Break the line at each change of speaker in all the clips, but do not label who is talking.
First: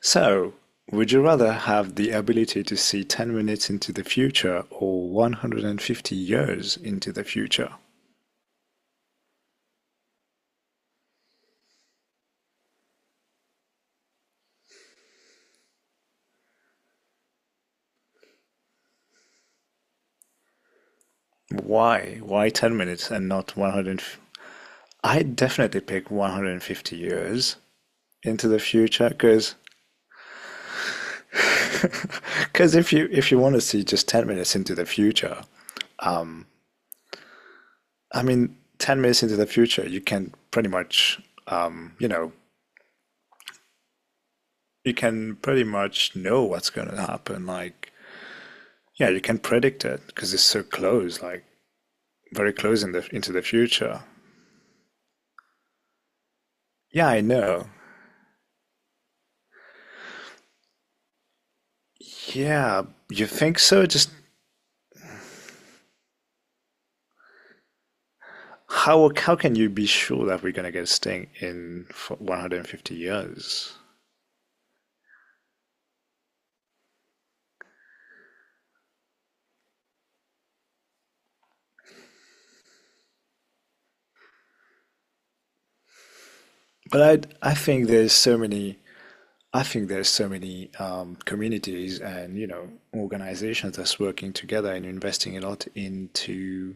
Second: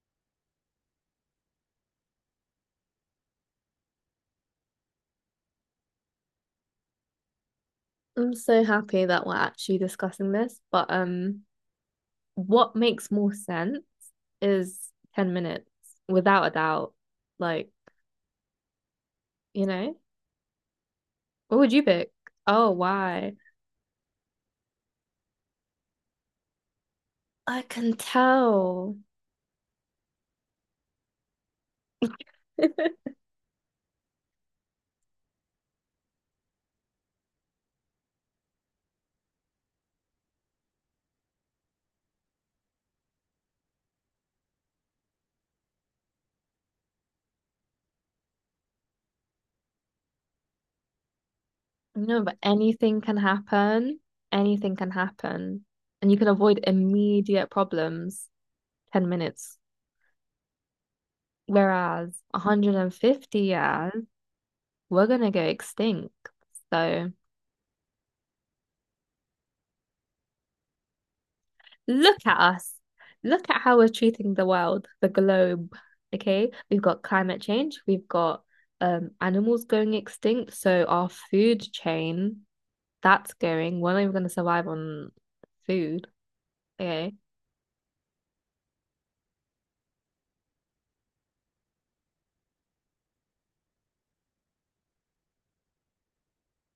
So, would you rather have the ability to see 10 minutes into the future or 150 years into the future?
I'm so happy that we're actually discussing this, but what makes more sense is 10 minutes without a doubt. Like, you know, what would you pick?
Why? Why
Oh,
10 minutes and
why?
not 100? I definitely pick 150 years
I can
into the
tell.
future because if you if you want to see just 10 minutes into the future, I mean 10 minutes into the future, you can pretty much um, you know, you can pretty much know what's going to happen, like. Yeah, you can predict it because it's so close, like
No, but
very close in
anything
the
can
into the
happen.
future.
Anything can happen. And you can avoid
Yeah, I
immediate
know.
problems 10 minutes. Whereas
Yeah, you
150
think so?
years,
Just
we're gonna go extinct. So
how can you be sure that we're gonna get this thing in for
look at us.
150
Look at
years?
how we're treating the world, the globe. Okay, we've got climate change, we've got animals going extinct, so our food chain that's going. We're not even going to survive on food. Okay,
But I think there's so many, I think there's so many communities and you know organizations that's working together and investing a lot into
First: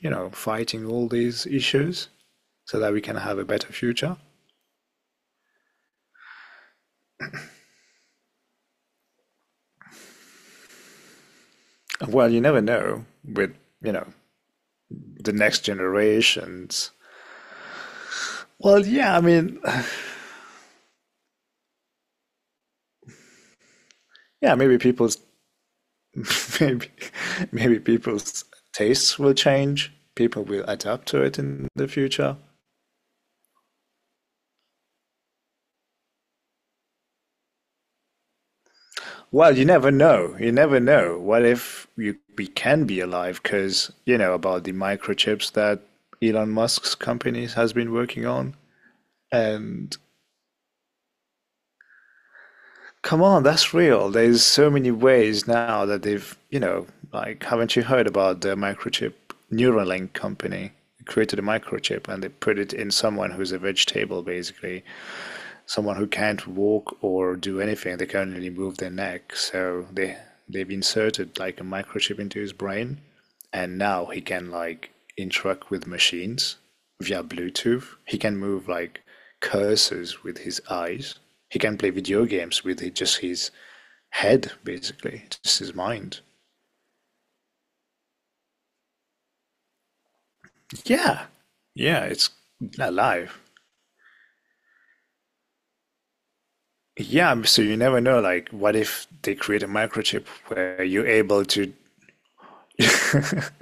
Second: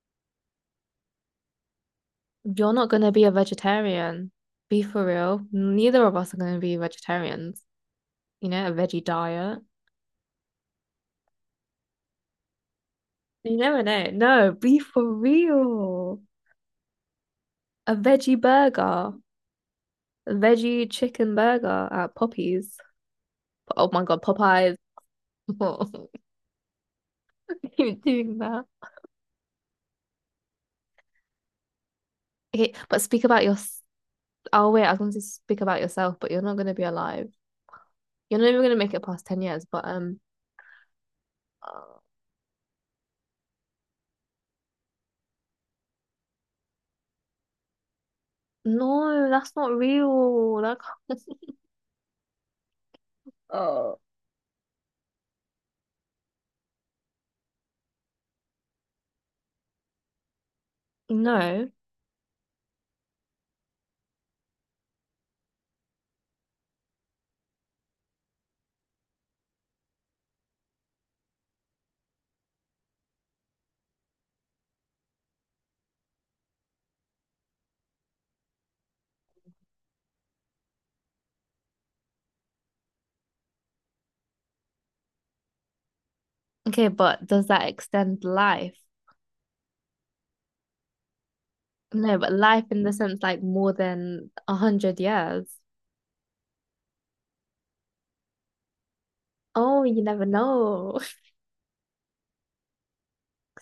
you know fighting all these issues
you're
so
not
that we
going to
can
be a
have a better future.
vegetarian. Be for real. Neither of us are going to be vegetarians. You know, a veggie diet.
Well, you never know
You
with
never
you know
know. No, be for
the next
real.
generations.
A veggie
Well,
burger,
yeah, I mean,
a veggie chicken burger at Poppy's. Oh my God,
yeah,
Popeyes.
maybe people's maybe maybe
Keep doing
people's
that.
tastes will change. People will adapt to it in the future.
Okay, but speak about your. Oh wait, I was going to speak about yourself, but you're not going to be alive. You're not even going to make it past ten
Well,
years.
you
But
never know. You never know. What if
uh,
you, we can be alive? Because you know about the microchips that Elon Musk's company has been working on,
no, that's not
and
real. That can't-
come on, that's
Oh.
real. There's so many ways now that they've, you know, like, haven't you heard about the microchip Neuralink company? Created a
No.
microchip and they put it in someone who's a vegetable, basically, someone who can't walk or do anything. They can only move their neck. So they they've inserted like a microchip into his brain, and now he can like interact with machines via Bluetooth. He can move like cursors with his eyes. He can play video games with just his head, basically, just his mind.
Okay, but does that extend life?
Yeah, yeah,
No,
it's
but life in the sense
alive.
like more than 100 years.
Yeah, so you never know. Like, what if they create a
Oh, you never
microchip where
know.
you're able to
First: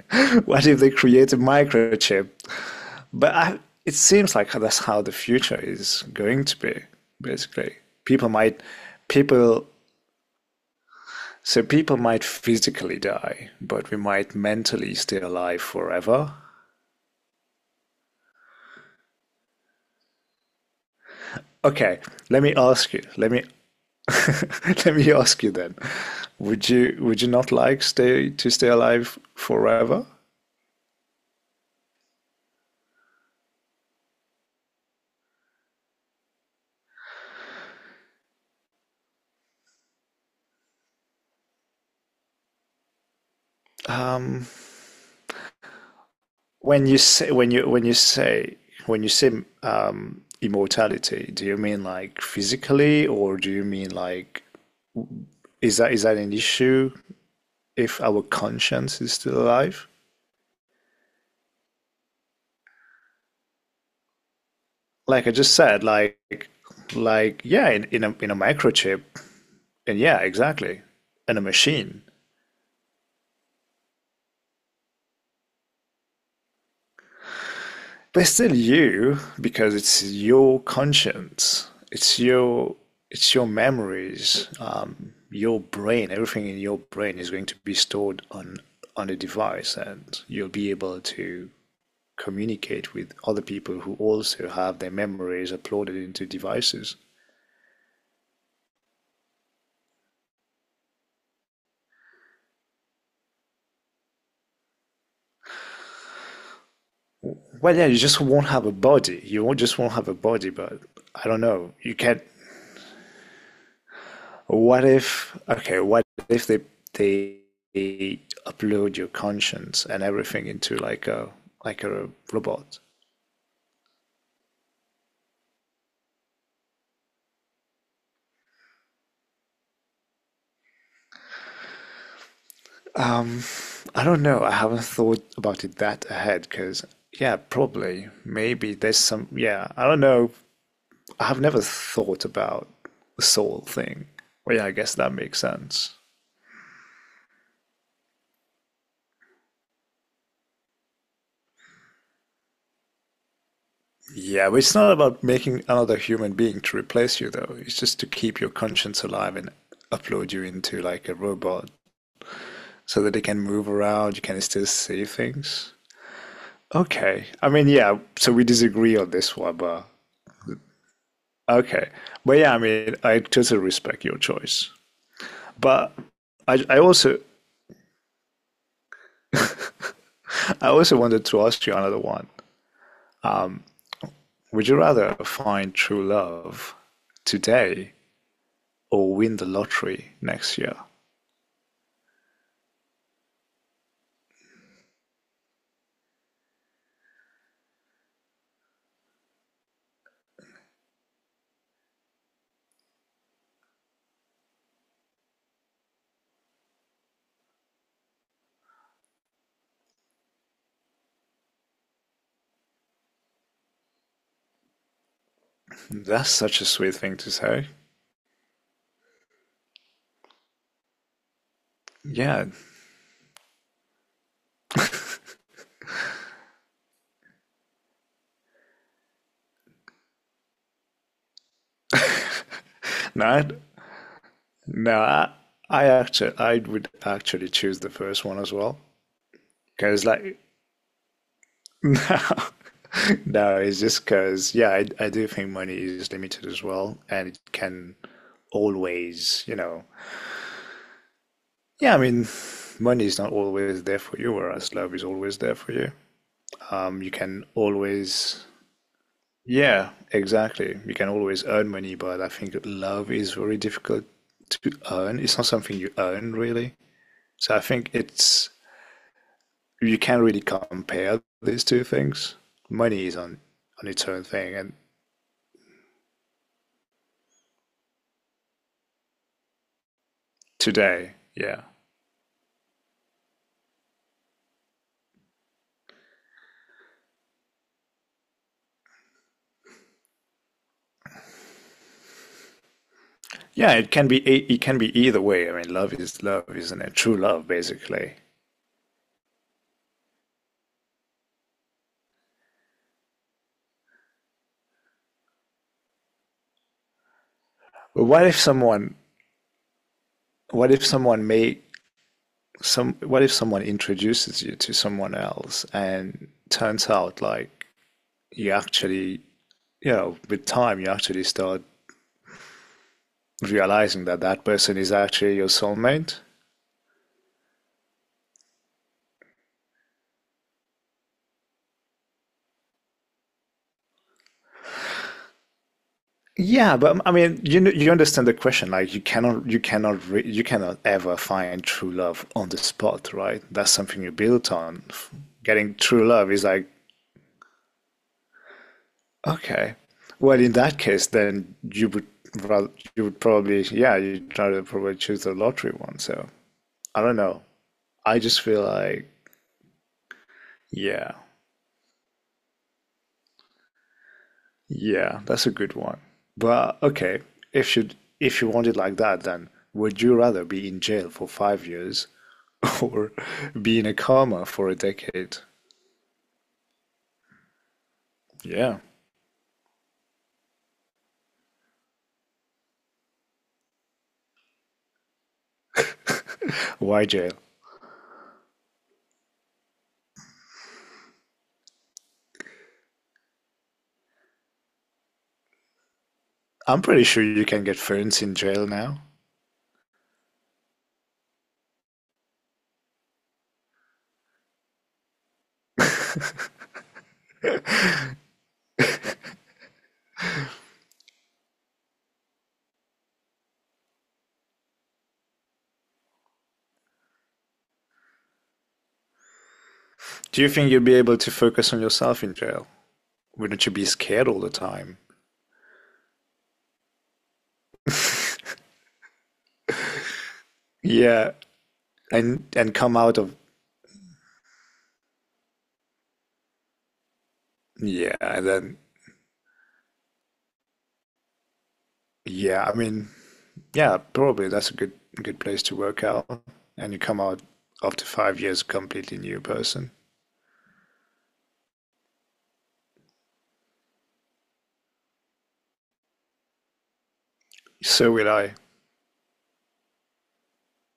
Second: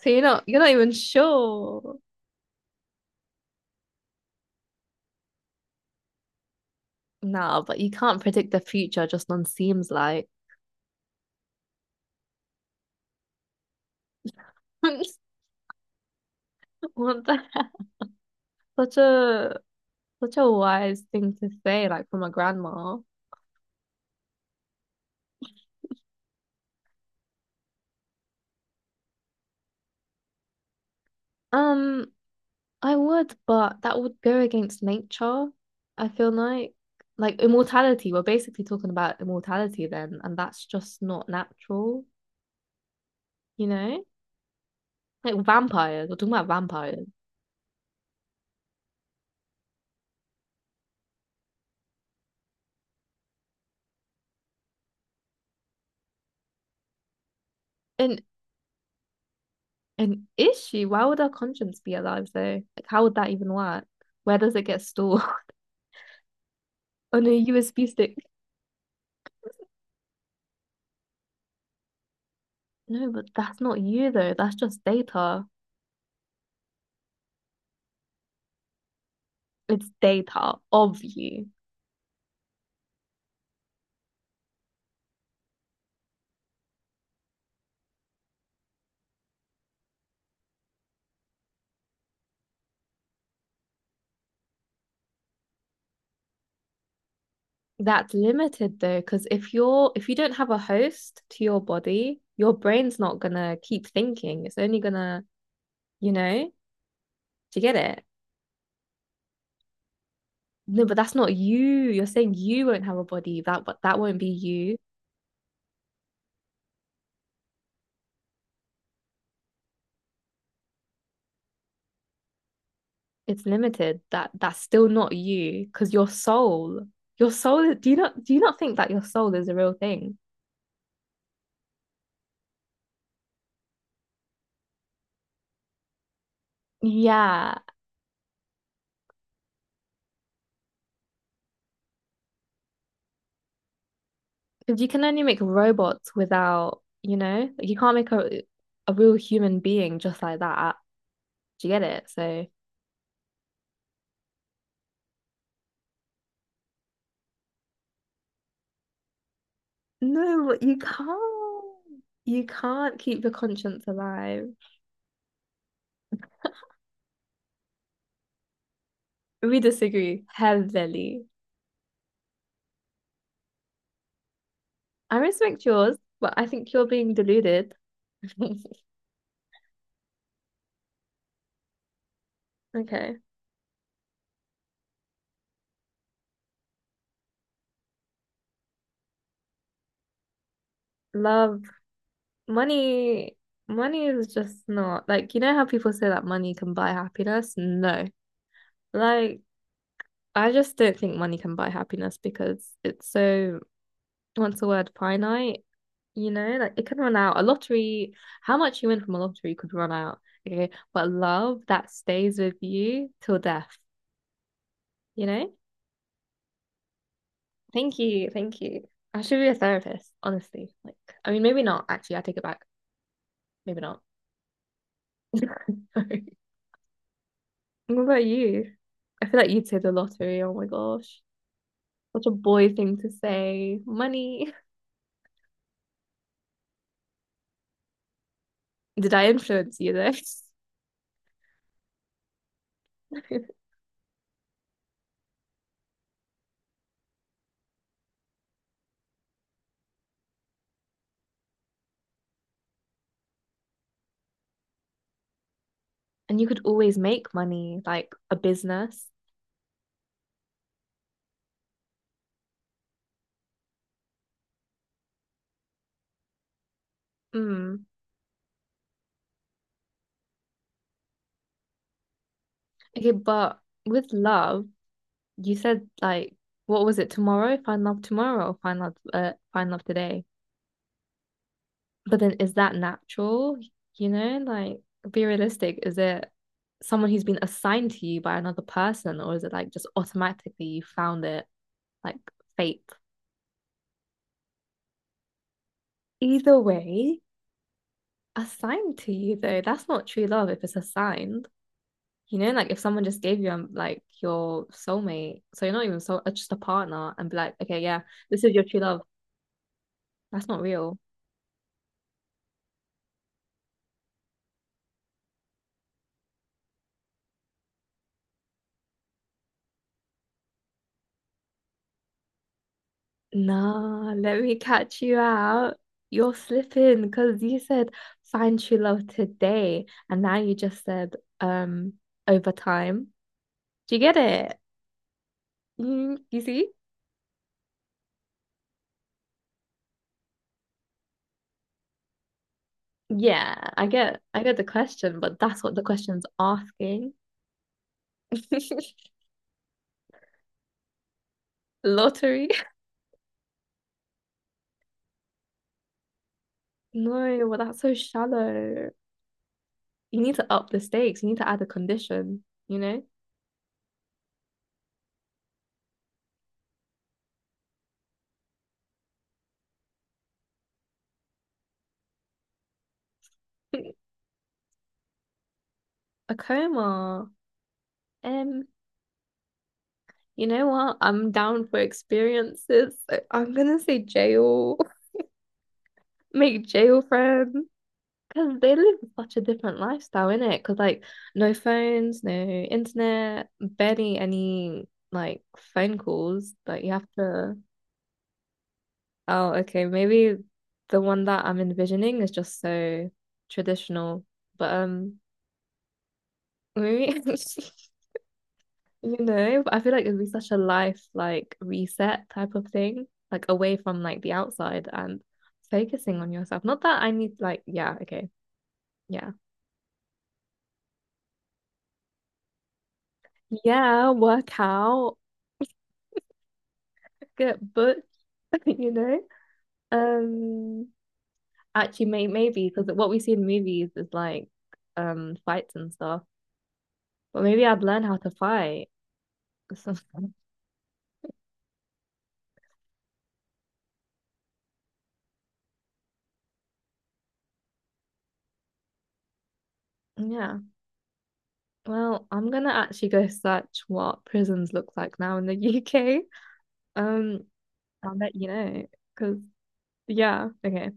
So you're not you're
what
not
if they
even
create a
sure.
microchip? But I, it seems like that's how the future is going to be,
No,
basically.
but you can't
People
predict the
might,
future just on
people,
seems like.
so people might physically die, but we might mentally stay alive forever.
What the heck? Such a such a wise thing to say,
Okay,
like from a
let me ask
grandma.
you. Let me let me ask you then. Would you not like stay to stay alive forever?
Um, I would, but that would go against nature. I feel like immortality. We're basically talking about immortality then, and that's just not natural, you know?
Um,
Like vampires. We're talking about
When you
vampires.
say when you say immortality, do you mean like physically, or do you mean like is that an issue if
An
our conscience is still alive?
an issue. Why would our conscience be alive though? Like how would that even work? Where does it get stored?
Like I just said,
On a
like yeah,
USB stick.
in a microchip, and yeah, exactly, in a machine.
No, but that's not you though. That's just data.
But it's still you because
It's
it's
data
your
of you.
conscience, it's your, it's your memories, your brain, everything in your brain is going to be stored on a device, and you'll be able to communicate with other people who also have their memories uploaded into devices.
That's limited though, because if you don't have a host to your body, your brain's not gonna keep thinking. It's only gonna, you know, do you get
Well yeah, you
it?
just won't have a body, you won't just won't have a body, but
No, but that's
I
not
don't know,
you.
you
You're
can not.
saying you won't have a body. That won't be you.
What if, okay, what if they they, upload your conscience and everything into like a robot?
It's limited. That's still not you, because your soul, your soul. Do you not think that your soul is a real thing?
Um, I don't know. I haven't thought about it that ahead because yeah,
Yeah,
probably maybe there's some yeah, I don't know. I have never thought about the soul thing. Well, yeah, I
because you
guess
can
that
only
makes
make
sense.
robots without, you know, like you can't make a real human being just like that. Do you get it? So
Yeah, but it's not about making another human being to replace you though. It's just to keep your conscience alive and upload you
no, but you
into like a
can't.
robot
You can't
so that they
keep your
can move
conscience
around, you can
alive.
still see things. Okay. I mean, yeah, so we disagree on this one,
We
but
disagree heavily.
okay. But yeah, I mean, I totally respect your choice.
I respect
But
yours, but I
I,
think
I
you're being
also
deluded.
I also wanted to ask you another one.
Okay.
Would you rather find true love today or win the lottery next year?
Love, money, money is just not like you know how people say that money can buy happiness? No. Like I just don't think money can buy happiness because it's so what's the word, finite, you know, like it can run out. A lottery, how much you win from a lottery could run out. Okay. But love that stays with you till death, you know?
That's such a sweet thing to say.
Thank you. Thank you. I should be a therapist, honestly. Like, I mean, maybe not. Actually, I take it
Yeah.
back. Maybe not. Sorry. What about you? I feel like you'd say the lottery. Oh my gosh. Such a boy thing to
No, I-
say. Money.
no, I would actually choose the first one as well,
Did I influence you
because
though?
like no, no, it's just because, yeah, I do think money is limited as well, and it can always, you know, yeah, I mean, money is not always there for you, whereas love is always there for you.
And you could always
You
make
can
money, like a
always,
business.
yeah, exactly. You can always earn money, but I think love is very difficult to earn. It's not something you earn, really. So I
Mm.
think it's, you can't really compare these two things. Money
Okay,
is
but
on its
with
own thing,
love,
and
you said like, what was it tomorrow? Find love tomorrow, find love today.
today. Yeah.
But then is that natural? You know, like be realistic. Is it someone who's been assigned to you by another person, or is it like just automatically you found it like fate.
Yeah, it can be e, it can be either way. I mean, love is love,
Either
isn't it? True
way,
love, basically.
assigned to you though, that's not true love if it's assigned. You know, like if someone just gave you like your soulmate, so you're not even just a partner, and be like, okay, yeah,
But what if
this is your true
someone?
love. That's not
What if
real.
someone may some? What if someone introduces you to someone else, and turns out like you actually, you know, with time you actually start realizing
Nah,
that
let
that
me
person is
catch you
actually your
out.
soulmate.
You're slipping because you said find true love today, and now you just said over time. Do you get it? Mm, you see?
Yeah, but I mean, you kn- you understand the question. Like, you cannot ever find true love on the spot, right?
Yeah,
That's
I
something you
get I
built
get the
on.
question, but that's what
Getting
the
true
question's
love is like,
asking.
okay, well, in that case, then you would
Lottery?
rather, you would probably yeah, you try to probably choose the lottery one. So I don't know.
No, well that's so
I just feel
shallow.
like
You need to up the
yeah.
stakes. You need to add a condition, you know?
Yeah, that's a good one. But okay, if you if you want it like that, then would you rather be in jail for 5 years or be in a coma for a decade?
A coma. Um,
Yeah.
you know what? I'm down for experiences. I'm gonna say jail. Make jail
Why jail?
friends. Because they live such a different lifestyle, innit? Because like no phones, no internet, barely any like phone calls.
I'm
Like you
pretty
have
sure you
to
can get phones in jail now.
oh, okay. Maybe the one that I'm envisioning is just so traditional. But maybe you know, I feel like it'd be such a life like reset type of thing, like away from like the outside and focusing on yourself. Not that I need like yeah, okay. Yeah.
Do you think you'll be able to focus on yourself in jail? Wouldn't you be
Yeah,
scared all the
work
time?
out, get booked, you know. Um
Yeah,
actually maybe
and
because
come
what
out
we see
of
in movies is like fights and stuff. But maybe I'd learn
yeah,
how to
and then
fight.
yeah, I mean, yeah, probably that's a good good place to work out. And you come out after 5 years a completely new person.
Yeah. Well, I'm gonna actually go search what prisons look like now in the UK. Um,
So
I'll
will
let you
I.
know. Because, yeah, okay.